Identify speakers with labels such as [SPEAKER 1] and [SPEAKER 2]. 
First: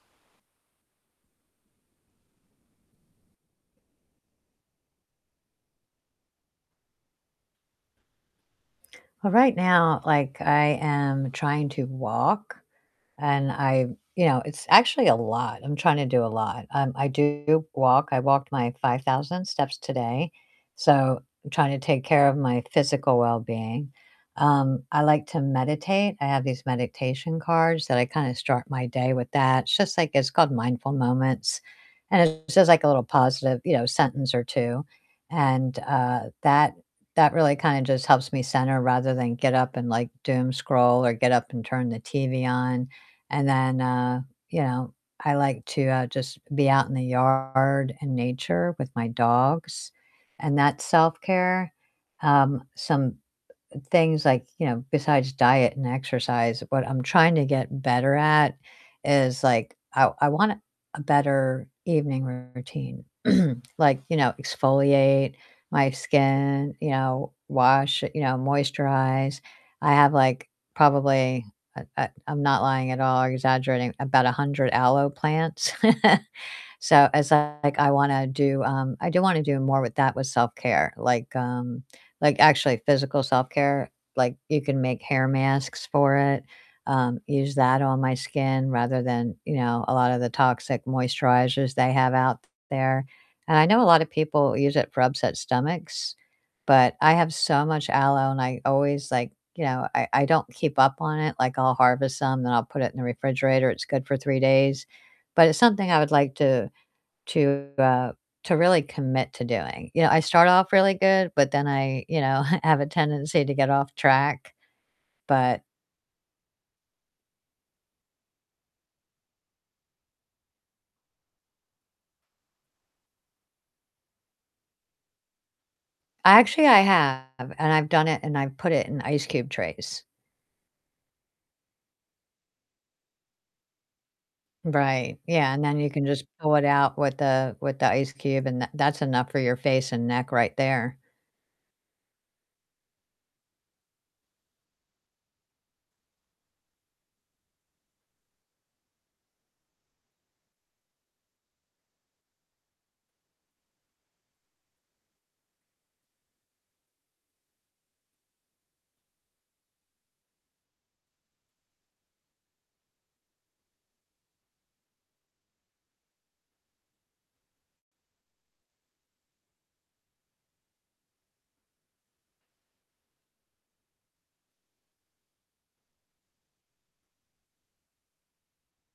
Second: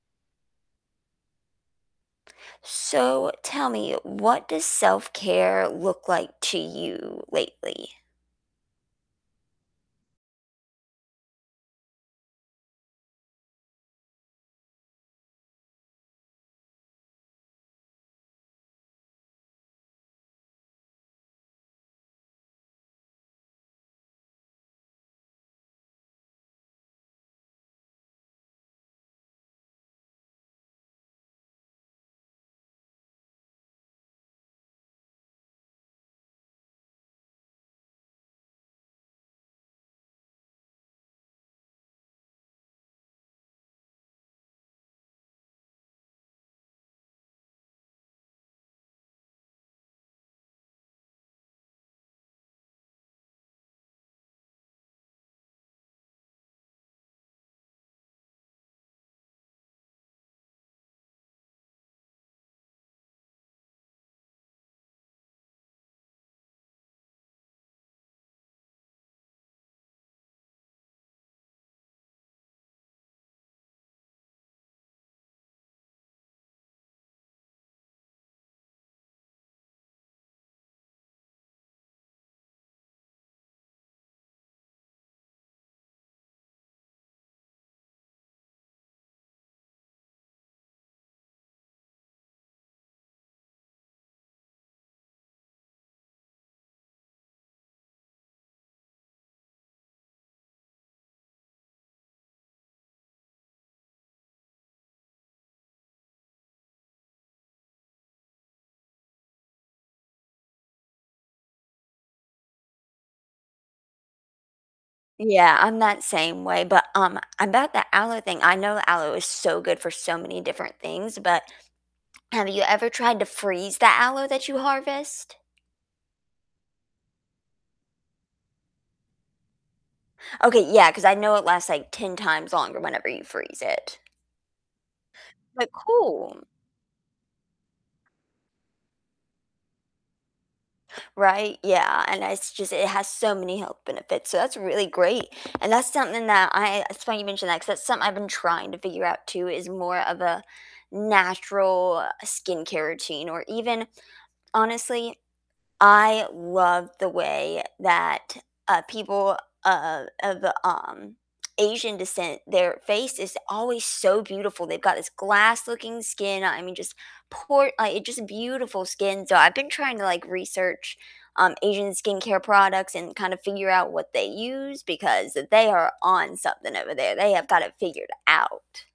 [SPEAKER 1] So tell me, what does self-care look like to you lately?
[SPEAKER 2] Well, right now, like, I am trying to walk and I you know, it's actually a lot, I'm trying to do a lot. Um, I do walk, I walked my 5,000 steps today, so I'm trying to take care of my physical wellbeing. Um, I like to meditate, I have these meditation cards that I kinda start my day with that, it's just, like it's called Mindful Moments, and it says, like, a little positive, you know, sentence or 2, and, uh, that that really kinda just helps me center rather than get up and, like, doom scroll or get up and turn the TV on, and then, uh, you know, I like to, uh, just be out in the yard and nature with my dogs, and that's self-care, um, some things, like, you know, besides diet and exercise, what I'm trying to get better at is, like, I I want a better evening routine, like, you know, exfoliate my skin, you know, wash, you know, moisturize. I have, like, probably, uh uh, I'm not lying at all or exaggerating, about 100 aloe plants, so as I like, I wanna do, um I do wanna do more with that with self-care, like, um, like actually physical self-care, like, you can make hair masks for it, um, use that on my skin rather than, you know, a lot of the toxic moisturizers they have out there. And I know a lotta people use it for upset stomachs, but I have so much aloe and I always, like, you know I I don't keep up on it, like, I'll harvest some, then I'll put it in the refrigerator, it's good for 3 days, but it's something I would like to to, uh to really commit to doing, you know, I start off really good, but then I, you know, have a tendency to get off track,
[SPEAKER 1] Yeah,
[SPEAKER 2] but
[SPEAKER 1] I'm that same way, but, um, about the aloe thing, I know aloe is so good for so many different things, but have you ever tried to freeze the aloe that you harvest?
[SPEAKER 2] Actually, I have, and I've done it, and I've put it in ice cube trays.
[SPEAKER 1] Okay, yeah, 'cause I know it lasts like 10 times longer whenever you freeze it.
[SPEAKER 2] Right, yeah, and
[SPEAKER 1] Like,
[SPEAKER 2] then you can just
[SPEAKER 1] cool.
[SPEAKER 2] pull it out with the with the ice cube and that that's enough for your face and neck right there.
[SPEAKER 1] Right, yeah, and it's just it has so many health benefits, so that's really great, and that's something that I it's funny you mention that, 'cause that's something I've been trying to figure out too, is more of a natural skincare routine or even honestly, I love the way that, uh, people of of, um, Asian descent, their face is always so beautiful, they've got this glass-looking skin. I mean, just por uh, it's just beautiful skin, so I've been trying to, like, research, um, Asian skincare products and kind of figure out what they use, because they are on something over there, they have got it figured out.